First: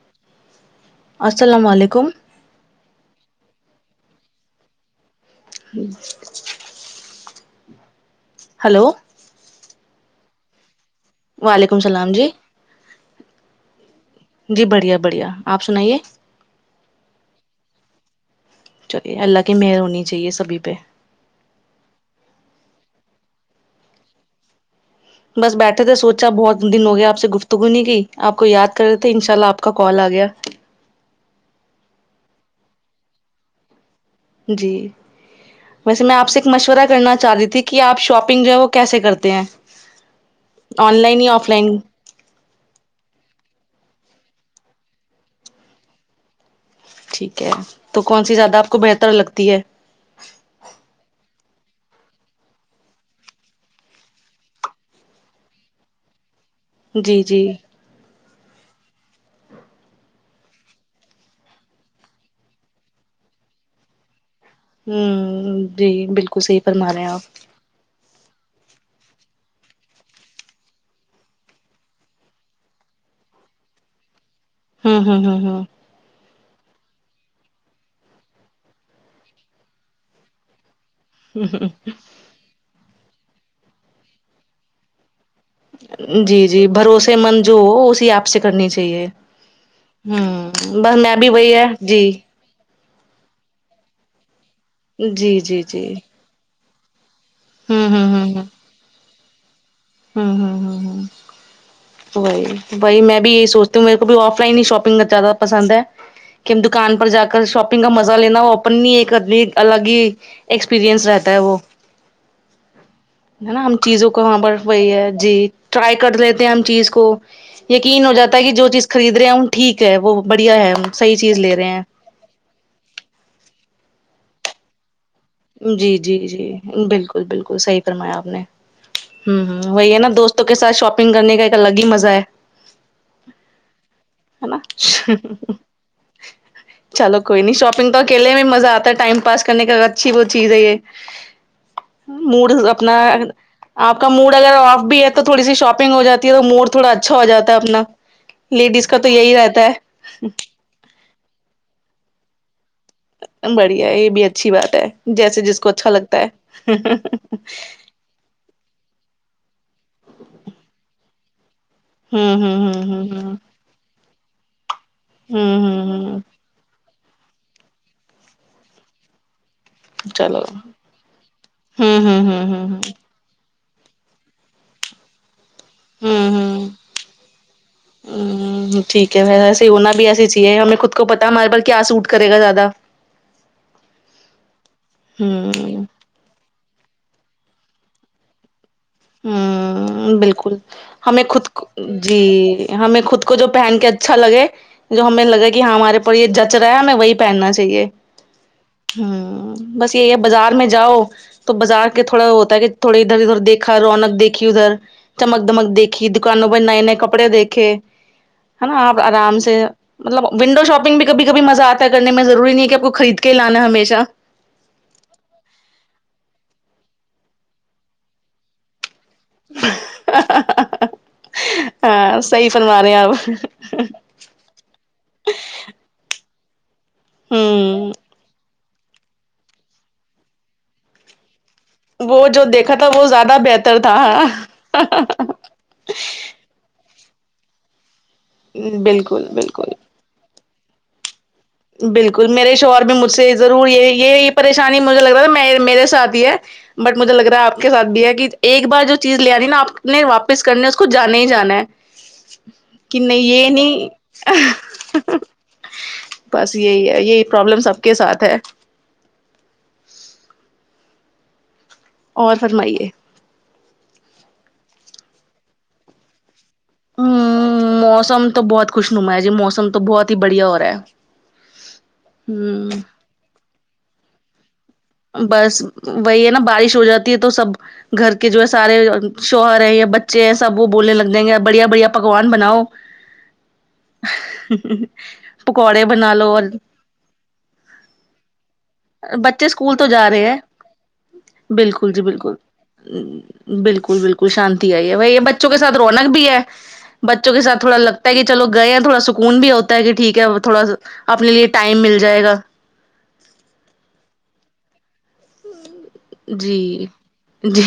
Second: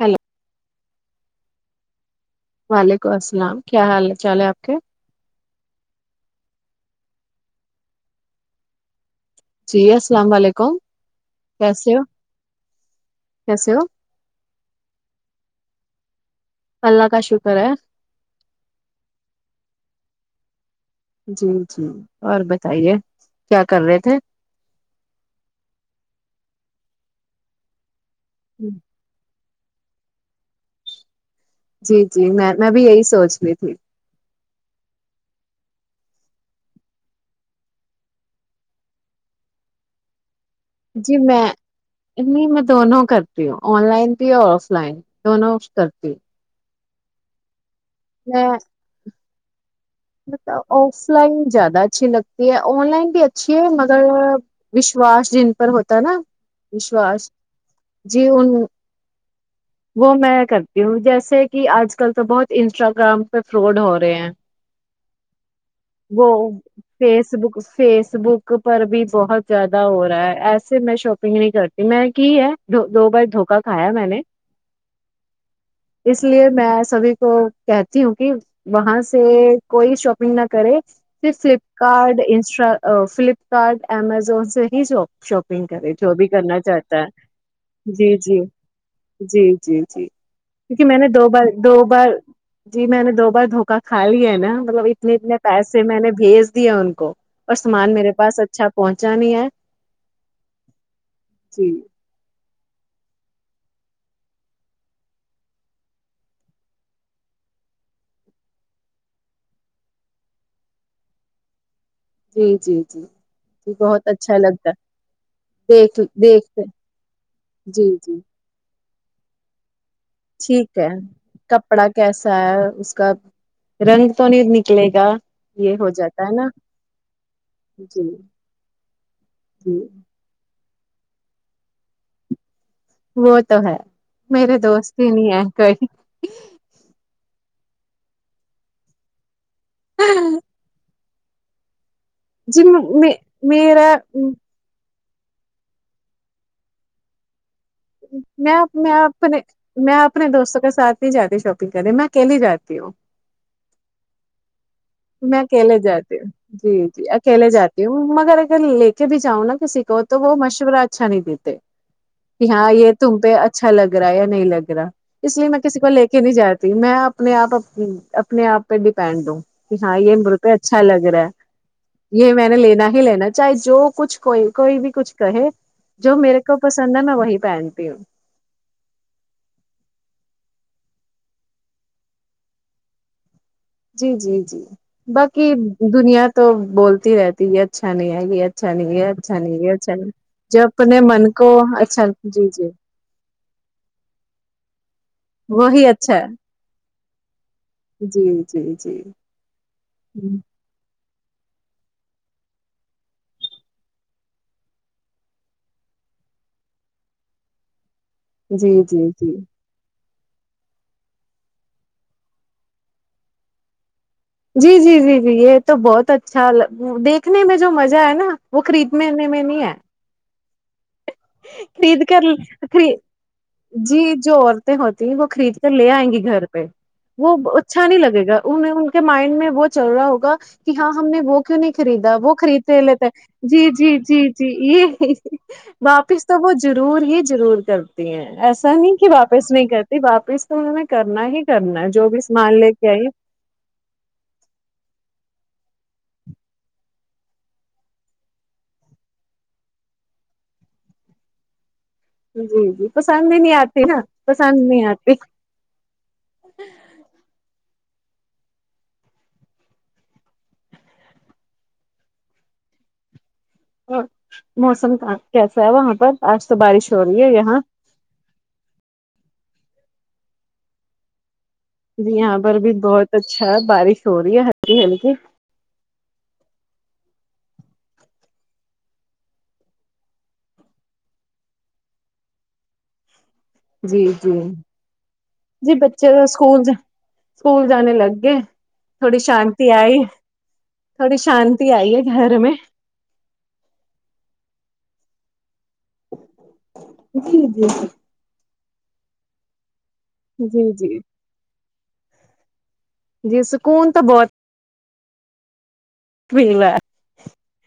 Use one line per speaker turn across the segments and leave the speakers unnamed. hello
السلام علیکم
وعلیکم السلام کیا حال چال ہے آپ کے
ٹھیک ہلو
جی السلام و علیکم
وعلیکم
کیسے ہو
السلام جی
کیسے ہو
جی بڑھیا بڑھیا آپ سنائیے
اللہ کا شکر ہے
چلیے اللہ کی مہر ہونی چاہیے سبھی پہ
جی جی اور بتائیے کیا کر رہے تھے
بس بیٹھے تھے سوچا بہت دن ہو گیا آپ سے گفتگونی کی آپ کو یاد کرے تھے ان شاء اللہ آپ کا کال آ گیا
جی جی میں میں بھی یہی سوچ رہی تھی
جی ویسے میں آپ سے ایک مشورہ کرنا چاہ رہی تھی کہ آپ شاپنگ جو ہے وہ کیسے کرتے ہیں آن
جی
لائن یا
میں
آف لائن
نہیں میں دونوں کرتی ہوں آن لائن بھی اور آف لائن دونوں کرتی
ٹھیک ہے تو کون سی
میں
زیادہ آپ کو بہتر لگتی ہے
مطلب آف لائن زیادہ اچھی لگتی ہے آن لائن بھی اچھی ہے مگر وشواس جن پر ہوتا نا
جی
وشواس
جی
جی ان وہ میں کرتی ہوں جیسے کہ آج کل تو بہت انسٹاگرام پہ فراڈ ہو رہے ہیں
ہوں جی
وہ
بالکل صحیح فرما رہے ہیں آپ
فیس بک فیس بک پر بھی بہت زیادہ ہو رہا ہے ایسے میں شاپنگ نہیں کرتی میں کی ہے دو بار دھوکا کھایا میں نے
ہوں ہوں ہوں ہوں
اس لیے میں سبھی کو کہتی ہوں کہ وہاں سے کوئی شاپنگ نہ کرے صرف
ہ ہ
فلپکارٹ انسٹا فلپکارٹ امزون سے ہی جو شاپنگ کرے جو بھی
جی
کرنا
جی
چاہتا
بھروسے
ہے
مند جو ہو اسی
جی
ایپ
جی
سے کرنی چاہیے
جی جی جی
ہوں
کیونکہ
بس
میں نے دو
بھی
بار
وہی ہے
دو بار
جی
جی میں نے دو بار دھوکا کھا لیا ہے نا مطلب اتنے اتنے
جی جی
پیسے
جی
میں نے بھیج دیا ان کو اور
ہوں
سامان
ہوں
میرے پاس اچھا پہنچا نہیں ہے
ہمم
جی
وہی وہی میں بھی یہی سوچتی ہوں میرے کو بھی آف لائن ہی شاپنگ زیادہ پسند ہے کہ ہم دکان پر جا کر شاپنگ کا مزہ لینا ہو اپننی ایک انی الگ ہی ایکسپیریئنس رہتا ہے وہ
جی جی جی
نا
جی
ہم
بہت
چیزوں کو
اچھا
وہاں پر
لگتا
وہی ہے جی
ہے،
ٹرائی
دیکھ
کر لیتے ہیں
دیکھتے
ہم چیز کو
جی
یقین ہو
جی
جاتا ہے کہ جو چیز خرید رہے ہیں ان ٹھیک ہے وہ بڑھیا ہے صحیح چیز لے رہے ہیں
کپڑا کیسا ہے اس کا رنگ تو نہیں نکلے گا یہ ہو
جی جی
جاتا ہے
جی
نا
بالکل بالکل صحیح
جی
فرمایا آپ
جی
نے ہمم ہمم وہی ہے نا دوست کے ساتھ شاپنگ کرنے کا ایک الگ ہی مزہ ہے
وہ تو ہے
نا
میرے دوست ہی نہیں ہے کوئی
چلو کوئی نہیں شاپنگ تو اکیلے بھی مزہ آتا ہے ٹائم پاس کرنے کا اچھی بہت چیز ہے یہ موڈ اپنا
جی میرا
آپ کا موڈ اگر آف بھی ہے تو تو تھڑی سی شاپنگ ہو جی ہے تو موڈ تھوڑا اچھا ہوجاتا ہے اپنا
میں
لیڈیز
میں
کا تو یہی
اپنے
رہتا ہے
میں اپنے دوستوں میرے ساتھ نہیں جاتی شاپنگ کرنے میں اکیلی جاتی ہوں
بڑھیا یہ بھی اچھی بات ہے
میں
جیسے جس کو
اکیلے
اچھا
جاتی
لگتا
ہوں
ہے
جی جی اکیلے جاتی مگر اگر لے کے بھی جاؤں نا کسی کو تو وہ مشورہ اچھا نہیں دیتے
ہوں
کہ ہاں
ہوں ہوں
یہ تم
ہوں
پہ اچھا لگ رہا ہے یا نہیں لگ رہا اس لیے
ہوں
میں کسی
ہوں
کو لے
ہوں
کے نہیں
ہوں
جاتی میں اپنے آپ اپنے آپ پہ ڈیپینڈ ہوں کہ ہاں یہ مجھ
چلو
پہ اچھا لگ رہا
ہوں
ہے
ہوں
یہ
ہوں
میں نے
ہوں ہوں
لینا ہی لینا چاہے جو کچھ کوئی کوئی بھی کچھ کہے جو
ہوں
میرے کو
ہوں
پسند ہے میں وہی پہنتی ہوں
ہمم ٹھیک ہے ایسے ہوونا بھی ایسی چیے ہمیں خود کو پتا ہمارے بھر کیا سوٹ کرے گا زیادہ
جی جی جی باقی
ہمم
دنیا تو بولتی رہتی یہ اچھا نہیں ہے یہ اچھا نہیں ہے اچھا نہیں یہ اچھا نہیں
ہمم بالکل
جب اپنے من
ہمیں
کو
خود
اچھا جی جی
ہمیں خود کو جو پہن کے اچھا لگے جو ہمیں لگا کہ ہاں
وہی
ہمارے پر
اچھا
یہ
ہے
جچ رہا ہے ہمیں وہی پہننا چاہیے
جی جی جی
ہوں بس یہی ہے
جی جی
بازار میں جاؤ تو بازار کے تھوڑا ہوتا ہے کہ تھوڑے ادھر ادھر دیکھ دیکھا رونق دیکھی ادھر چمک دمک دیکھی دکانوں پر نئے نئے کپڑے دیکھے ہے
جی
نا اب
جی
آرام سے مطلب ونڈو شاپنگ بھی کبھی کبھی مزہ آتا ہے کرنے میں ضروری نہیں ہے کہ آپ کو خرید کے ہی لانا ہے ہمیشہ
جی جی جی ج یہ تو بہت اچھا دیکھنے میں جو مزہ ہے نا وہ خرید نے میں نہیں ہے خرید
ہاں
کر
صحیح فرما
خرید
رہے ہیں آپ
جی جو عورتیں ہوتی وہ خرید کر لے آئیں گی گھر پہ وہ اچھا
ہوں
نہیں لگے گا ان ان کے مائنڈ میں وہ چل رہا ہوگا کہ ہاں ہم نے وہ کیوں نہیں خریدا وہ
جو دیکھا
خریدتے
تھا وہ
لیتے
زیادہ
جی
بہتر
جی
تھا
جی جی یہ واپس تو وہ ضرور ہی ضرور کرتی ہیں ایسا نہیں کہ
بالکل
واپس نہیں
بالکل
کر واپس تو انہوں نے کرنا ہی کرنا ہے جو بھی
بالکل میرے
سامان لے
شوہر
کے
میں
آئیے
مجھ سے ضرور یہ یہ پریشانی مجھے لگ رہا میں میرے ساتھ ہی ہے بٹ مجھے لگ رہا ہے آپ کے ساتھ بھی ہے کہ ایک بار جو چیز لے آنی نا آپ نے واپس کرنی ہے اس کو جانا ہی جانا ہے
جی جی پسند ہی نہیں آتی نا پسند نہیں آتی
بس یہی ہے یہی پرابلم سب کے ساتھ ہے اور فرمائیے
اور موسم کیسا ہے وہاں پر آج تو بارش ہو رہی
ہ
ہے یہاں
موسم تو بہت خوش نما جی موسم تو بہت ہی بڑھیا ہو رہا ہے
جی یہاں پر بھی
ہ
بہت اچھا ہے بارش ہو رہی ہے ہلکی ہلکی
بس وہی ہے نا بارش ہو جاتی ہے تو سب گھر کے جو ہے سارے شوہر یا بچے ہیں سب وہ بولنے لگ جائیں گے بڑھیا بڑھیا پکوان بناؤ
جی جی جی
پکوڑے
بچے
بنا
تو
لو اور
اسکول جا اسکول جانے لگ گے تھوڑی
بچے
شانتی
اسکول تو
آئی
جا رہے ہیں
تھوڑی شانتی آئی
بالکل
ہے
جی
گھر
بالکل
میں
بالکل بالکل شانتی آئی ہے بھائی یہ ب بچوں کے ساتھ رونق بھی ہے بچوں کے
جی
سات
جی
تھوڑا لگتا ہے کہ چلو گئے ہیں تھوڑا سکون بھی ہوتا ہے کہ ٹھیک تھوڑا
جی
سا
جی
اپنے لیے ٹائم مل جائے گا
جی سکون تو بہت مل رہا
جی جی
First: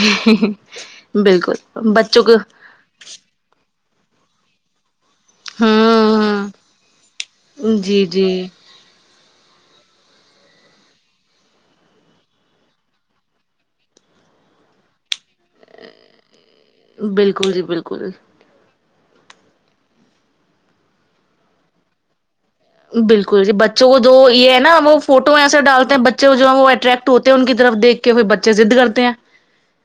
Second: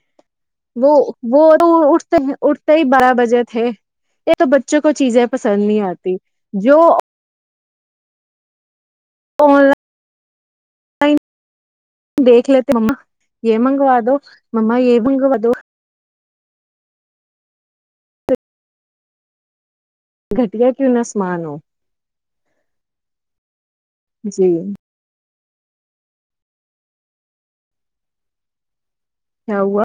وہ وہ
بالکل
اٹھتے
بچوں
ہیں
کو
اٹھتے ہی بارہ بجے تھے یہ تو بچوں کو چیزیں پسند نہیں آتی
ہوں
جو
جی جی
آن لائن لائن دیکھ لیتے مما یہ منگوا دو ماما یہ منگوا دو
بالکل جی بالکل
گھٹیا کیو نہ سا مان ہو
بالکل جی بچوں کو جو
جی
یہ ہے نا وہ فوٹو ایسے ڈالتے ہیں بچھا جو ہیں وہ اٹریکٹ ہوتے ہیں ان کی طرف دکھ کے وہ بچے ضد کرتے ہیں
کیا ہوا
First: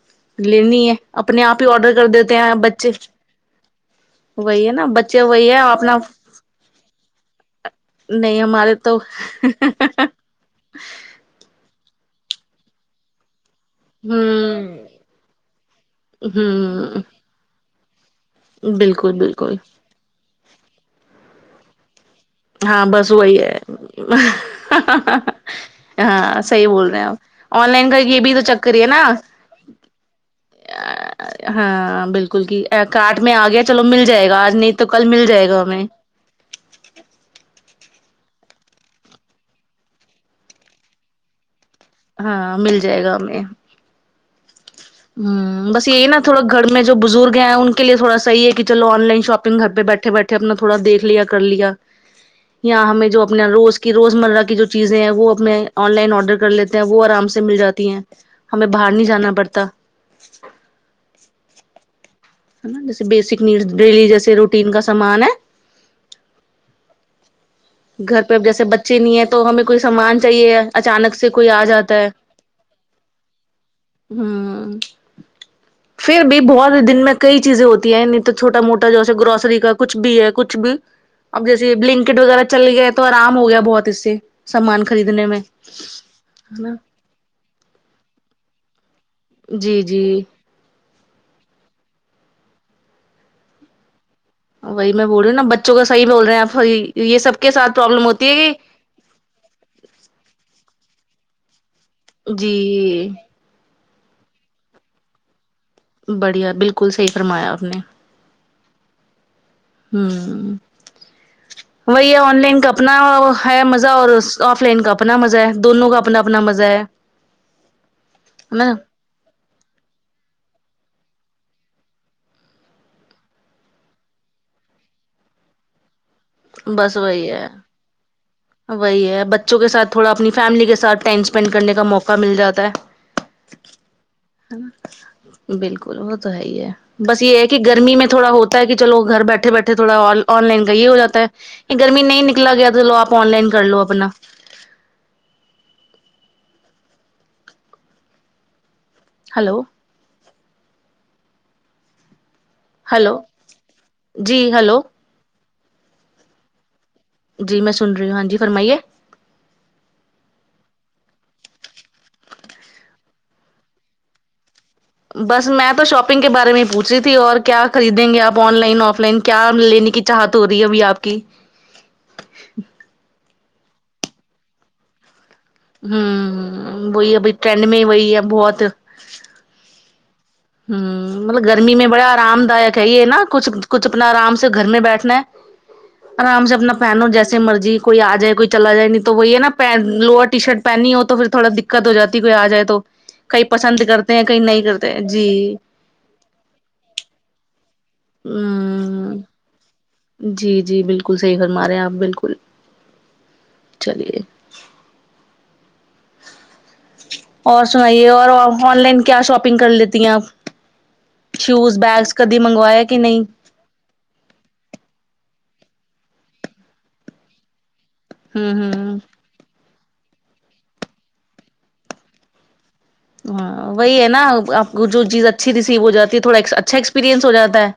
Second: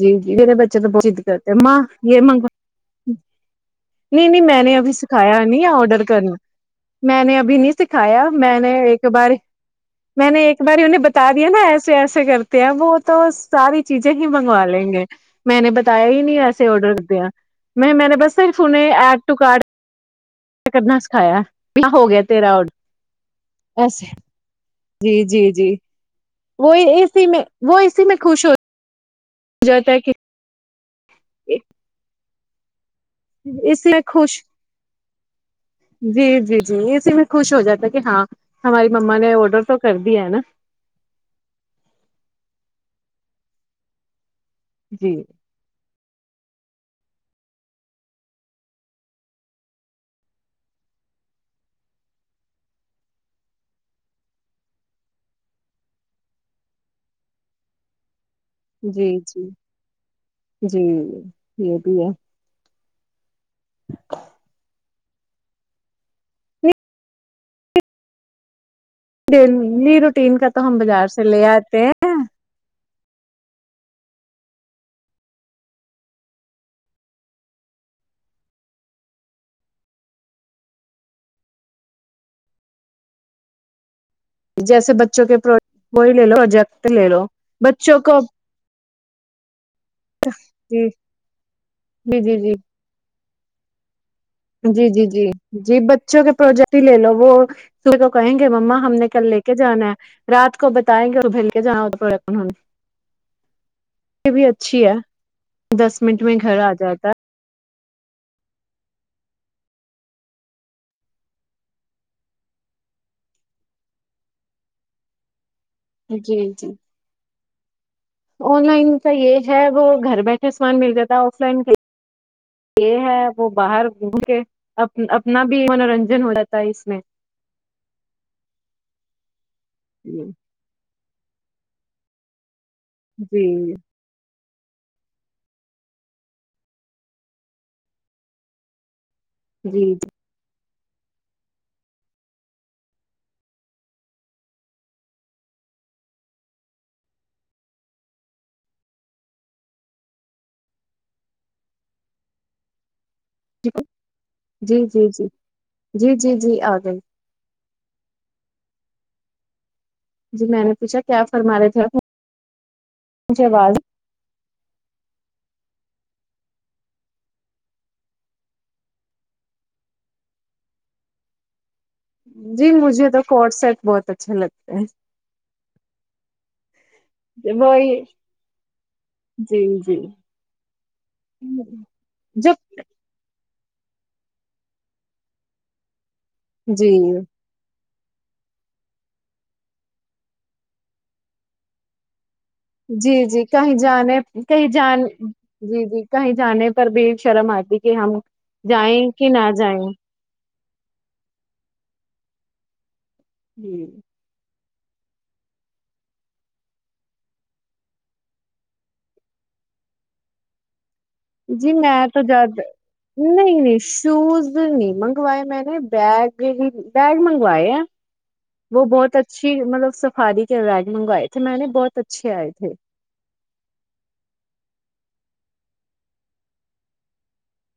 جی جی میرے بچے
لینی
تو
ہے
بہت ضد
اپنے
کرتے ہیں
آپ ہی
ماں
آڈر کر
یہ
دیتے
منگوا
ہیں بچے
نہیں نہیں میں
وہی ہے
نے
نا
ابھی
بچے
سکھایا
وہی ہے
نہیں
اپنا
آڈر کرنا میں نے ابھی نہیں سکھایا
نہیں
میں نے
ہمارے تو
ایک بار میں نے ایک میں نے انھے بتا دیا نا ایسے ایسے کرتے ہیں وہ تو ساری چیزی ہی
ہوں
منگوا لیں گے میں نے بتایا ہی نہیں ایسے آرڈر
ہوں
دیا نہیں میں نے بس صرف انہیں
بالکل
ایڈ ٹو
بالکل
کارڈ کرنا سکھایا ہو گیا تیرا آڈر
ہاں بس وہی ہے
ایسے جی جی جی
ہاں صحیح
وہ
بول رہے ہیں
اسی میں
اپ آن
وہ
لائن کا
اسی میں
یہ بھی تو
خوش ہو
چکر ہی ہے نا
جاتا ہے کہ
ہاں بالکل کی کٹ میں آ گیا چلو
اسی میں
مل جائے
خوش
گا آج نہیں تو کل مل جائے گا ہمیں
جی جی جی اسی میں خوش ہو جاتا کہ ہاں ہماری مما نے آڈر تو کر دیا ہے نا
ہاں مل جائے گا ہمیں
جی
ھمم بس یہی نہ تھوا گھر میں جو بزرگ ہیں ان کےلئے تھوڑا صحیح ہے کی آن لائن شاپنگ گھر پے بیٹھے بیٹھے کرنا تھوڑا دیک لیا کر لیا یااں ہمیں جو اپنا روز کی روزمرہ کی جو چیزیں ہیں وہ اب آن لائن آرڈر کر لیتے وہ آرام سے مل جاتی ہیں ہمیں باہر نہیں
جی
جانا
جی
پڑتا
جی یہ بھی ہے
نا جیسے بیسک نیڈ ڈیلی جیسے روٹین کا سامان ہے گھر پہ ا جیسے بچے نہیں ہے تو ہمیں کوئی
ڈیلی
سامان
روٹین
چاہیے
کا تو ہم بازار
اچانک سے
لے
کوئی آ
آتے
جاتا ہے
ہیں
ہاں پھر بھی بہت دن میں کئی چیزیں ہوتی ہیں نہیں تو چھوٹا موٹا جوس گروسری کا کچھ بھی ہے کچھ بھی اب جیسے بلنکٹ وغیرہ چل گئے تو آرام ہو گیا بہت اس سے سامان
جیسے بچوں
خریدنے
کے
میں
کوئی لے لو
ہے نا
جگت لے لو بچوں کو
جی جی
جی جی جی جی جی
وہی
جی
میں
جی
بول رہی ہوں نا
جی
کا صحیح
بچوں
بول
کے
رہے ہیں آپ
پروجیکٹ ہی لے لو
یہ
وہ
سب کے ساتھ
س
پرابلم
کو
ہوتی ہے
کہیں گے
کہ
ما ہم نے کل لے کے کے جانا ہے رات کو بتائیں گےبھول کے جانا ہو تو پن
جی
یہ بھی اچھی ہے دس منٹ میں
بڑھیا
گھر آ
بالکل
جاتا
صحیح
ہے
فرمایا آپ نے ہوں وہی آن لائن کا اپنا ہے مزہ اور آف لائن کا اپنا مزہ ہے دونوں کا اپنا
ہے جی
اپنا مزہ
جی
ہے
آن
نا
لائن کا یہ ہے وہ گھر بیٹھے سامان مل جاتا ہے آف لائن کے یہ ہے وہ باہر گھوم کے اپنا بھی منورنجن ہو جات
بس وہی ہے وہی ہے بچوں کے ساتھ تھوڑا اپنی فیملی کے ساتھ ٹینشن اسینڈ کرنے کا موقع مل جاتا ہے
جی
بالکل وہ تو ہے ہی ہے بس یہ ہے کہ گرمی میں تھوڑا ہوتا ہے کہ چلو گھر بیٹھے بیٹھے بیٹھے
جی
تھوڑا آن لائن کا یہ ہو جا ہے یہ گرمی نہیں نکلا گیا تو چلو آپ آن لائن کر لو اپنا ہیلو ہیلو
ٹھیک ہے جی جی جی جی جی جی آگی
جی میں سن رہی ہوں ہاں جی فرمائیے
جی میں نے پوچھا کیا فرمارہے تھے اپ مجھے آواز
بس میں تو شاپنگ کے بارے میں ہی پوچ رہی تھی اور کیا خریدیں گے آپ آن لائن آف لائن کیا لینے کی چاہت ہو رہی ہے ابھی آپ کی
جی مجھے تو کڈ سیٹ بہت اچھے لگتے ہیں
ہوں وہی ابھی ٹرینڈ میں وہی ہے بہت
جی جی
ہ مطلب گرمی میں بڑا آرام دایک
جب
ہے یہ نا کچھ کچھ اپنا آرام سے گھر میں بیٹھنا ہے آرام سے اپنا
جی
پہنو جیسے مرضی کوئی آ جائے کوئی چلا جائے نہیں تو وہ یہ ہے نا لوور ٹی شرٹ پہنی ہو تو پھر تھوڑا دقت ہو جاتی کوئی آ جائے تو
جی
تو
جی
کئی
کہیں
پسند کرتے
جانے
ہیں کئی نہیں
کہیں
کرتے
جان جی جی کہیں جانے پر بھی شرم آتی ہے کہ ہم جائیں
ہوں
کہ نہ جاییں
جی جی بالکل صحیح فرما رہے ہیں آپ بالکل
ہوں
چلیے اور سنائیے اور آن لائن کیا شاپنگ کر لیتی ہیں آپ
جی
شوز
میں
بیگس
تو
کدھی
زیادہ
منگوایا کہ نہیں
شوز نہیں منگوائے میں نے بیگ ہی بیگ منگوائے ہیں
ہوں
وہ
ہوں
بہت اچھی مطلب سفاری کے بیگ منگوائے تھے میں نے بہت اچھے آئے تھے
ہاں وہی ہے نا آپ کو جو چیز اچھی ریسیو ہو جاتی ہے تھوڑا اچھا ایکسپییرئنس ہو جاتا ہے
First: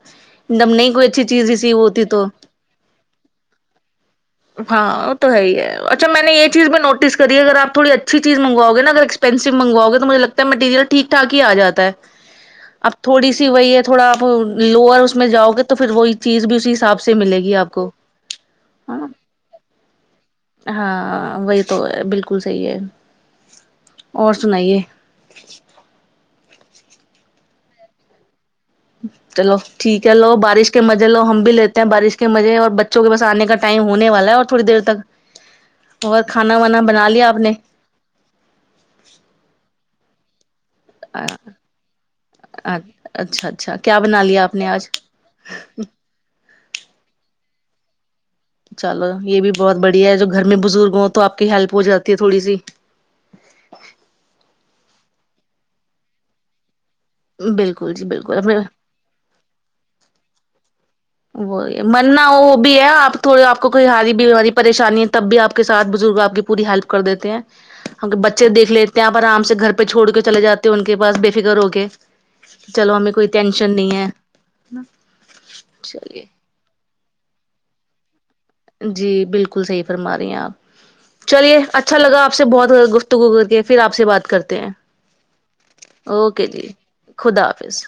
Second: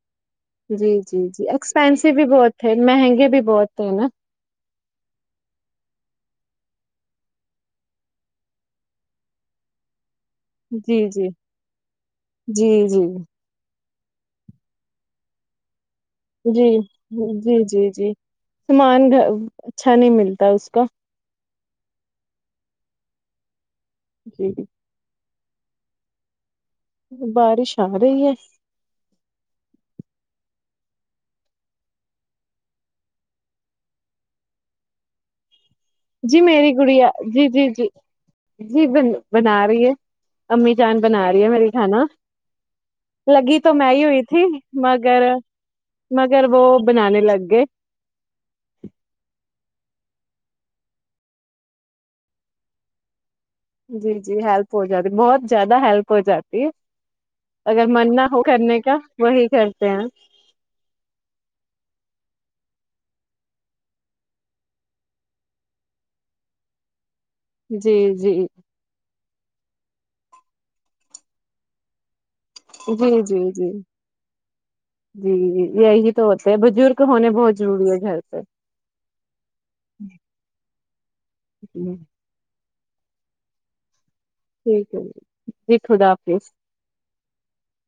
ایک دم
جی
نہیں کوئی
جی
اچھی
جی
چیز ریسیو ہوتی
ایکسپینسو بھی
تو
بہت تھے مہنگے بھی بہت تھے نا
ہاں وہ تو ہے ہی ہے اچھا میں نے یہ چیز بھی نوٹس کری ہے اگر آپ تھوڑی اچھی چیز منگواؤ گے نا اگر پینسو مگواؤ گے تو مجھے لگتا ہے مٹیریل
جی
ٹھیک
جی
ٹھاک ہی آ جاتا ہے
جی
اب
جی
تھوڑی سی وہی ہے تھوڑا آپ لوور اس میں جاؤ گے تو پھر وہ ہی چیز بھی
جی
اسی حساب سے ملے گی
جی
آپ
جی
کو
جی
ہاں
سامان گھر اچھا نہیں ملتا اس کا
ہاں وہی تو ہے بالکل بالکل سحیح ہے اور
جی
سنائیے
بارش آ رہی ہے
چلو ٹھیک ہے لو بارش کے مزے لو ہم بھی لیتے ہیں بارش کے مزے اور بچوں کے بس آنے کا ٹائم ہونے والا ہے اور تھوڑی دیر تک اور
جی
کھانا
میری
وانا بنا
گڑیا
لیا آپ
جی
نے
جی جی جی بن بنا رہی ہے امی جان بنا رہی ہے میری کھانا
اچھا
لگی تو
اچھا
میں
کیا
ہی ہوئی
بنا
تھی
لیا آپ نے آج
مگر مگر وہ بنانے لگ گئے
چلو یہ بھی بہت بڑھیا ہے جو گھر میں بزرگ ہوں تو آپ کی ہیلپ ہو جاتی ہے تھوڑی سی
جی جی ہیلپ ہو جاتی بہت زیادہ ہیلپ ہو جاتی اگر
بالکل جی
من نہ
بالکل
ہو کرنے کا وہی کرتے ہیں
وئی مننا وہ بھی ہے آپ تھوڑی آپ کو کوئی ہاری بیاری پریشانی ہے تب بھی آپ کے ساتھ بزرگ آپ کی پوری ہیلپ کر دیتے ہیں
جی
ہم
جی
بچے دیکھ لیتے ہیں آپ پر آرام سے گھر پہ چھوڑ کے چلے جاتے ہیں ان کے پاس بے فکر ہو کے چلو
جی
امی کوئی
جی جی
ٹینشن نہیں ہے
جی ج یہی تو
چلیے
ہوتے ہے بزرگ ہونے بہت ضروری ہے گھر پہ
جی بالکل صحیح فرما رہی ہیں آپ چلیے اچھا لگا آپسے بہت زادہ گفتگو کر کے پھر آپ سے بات کرتے
ٹھیک ہے جی خدا حافظ
اوکے جی خدا حافظ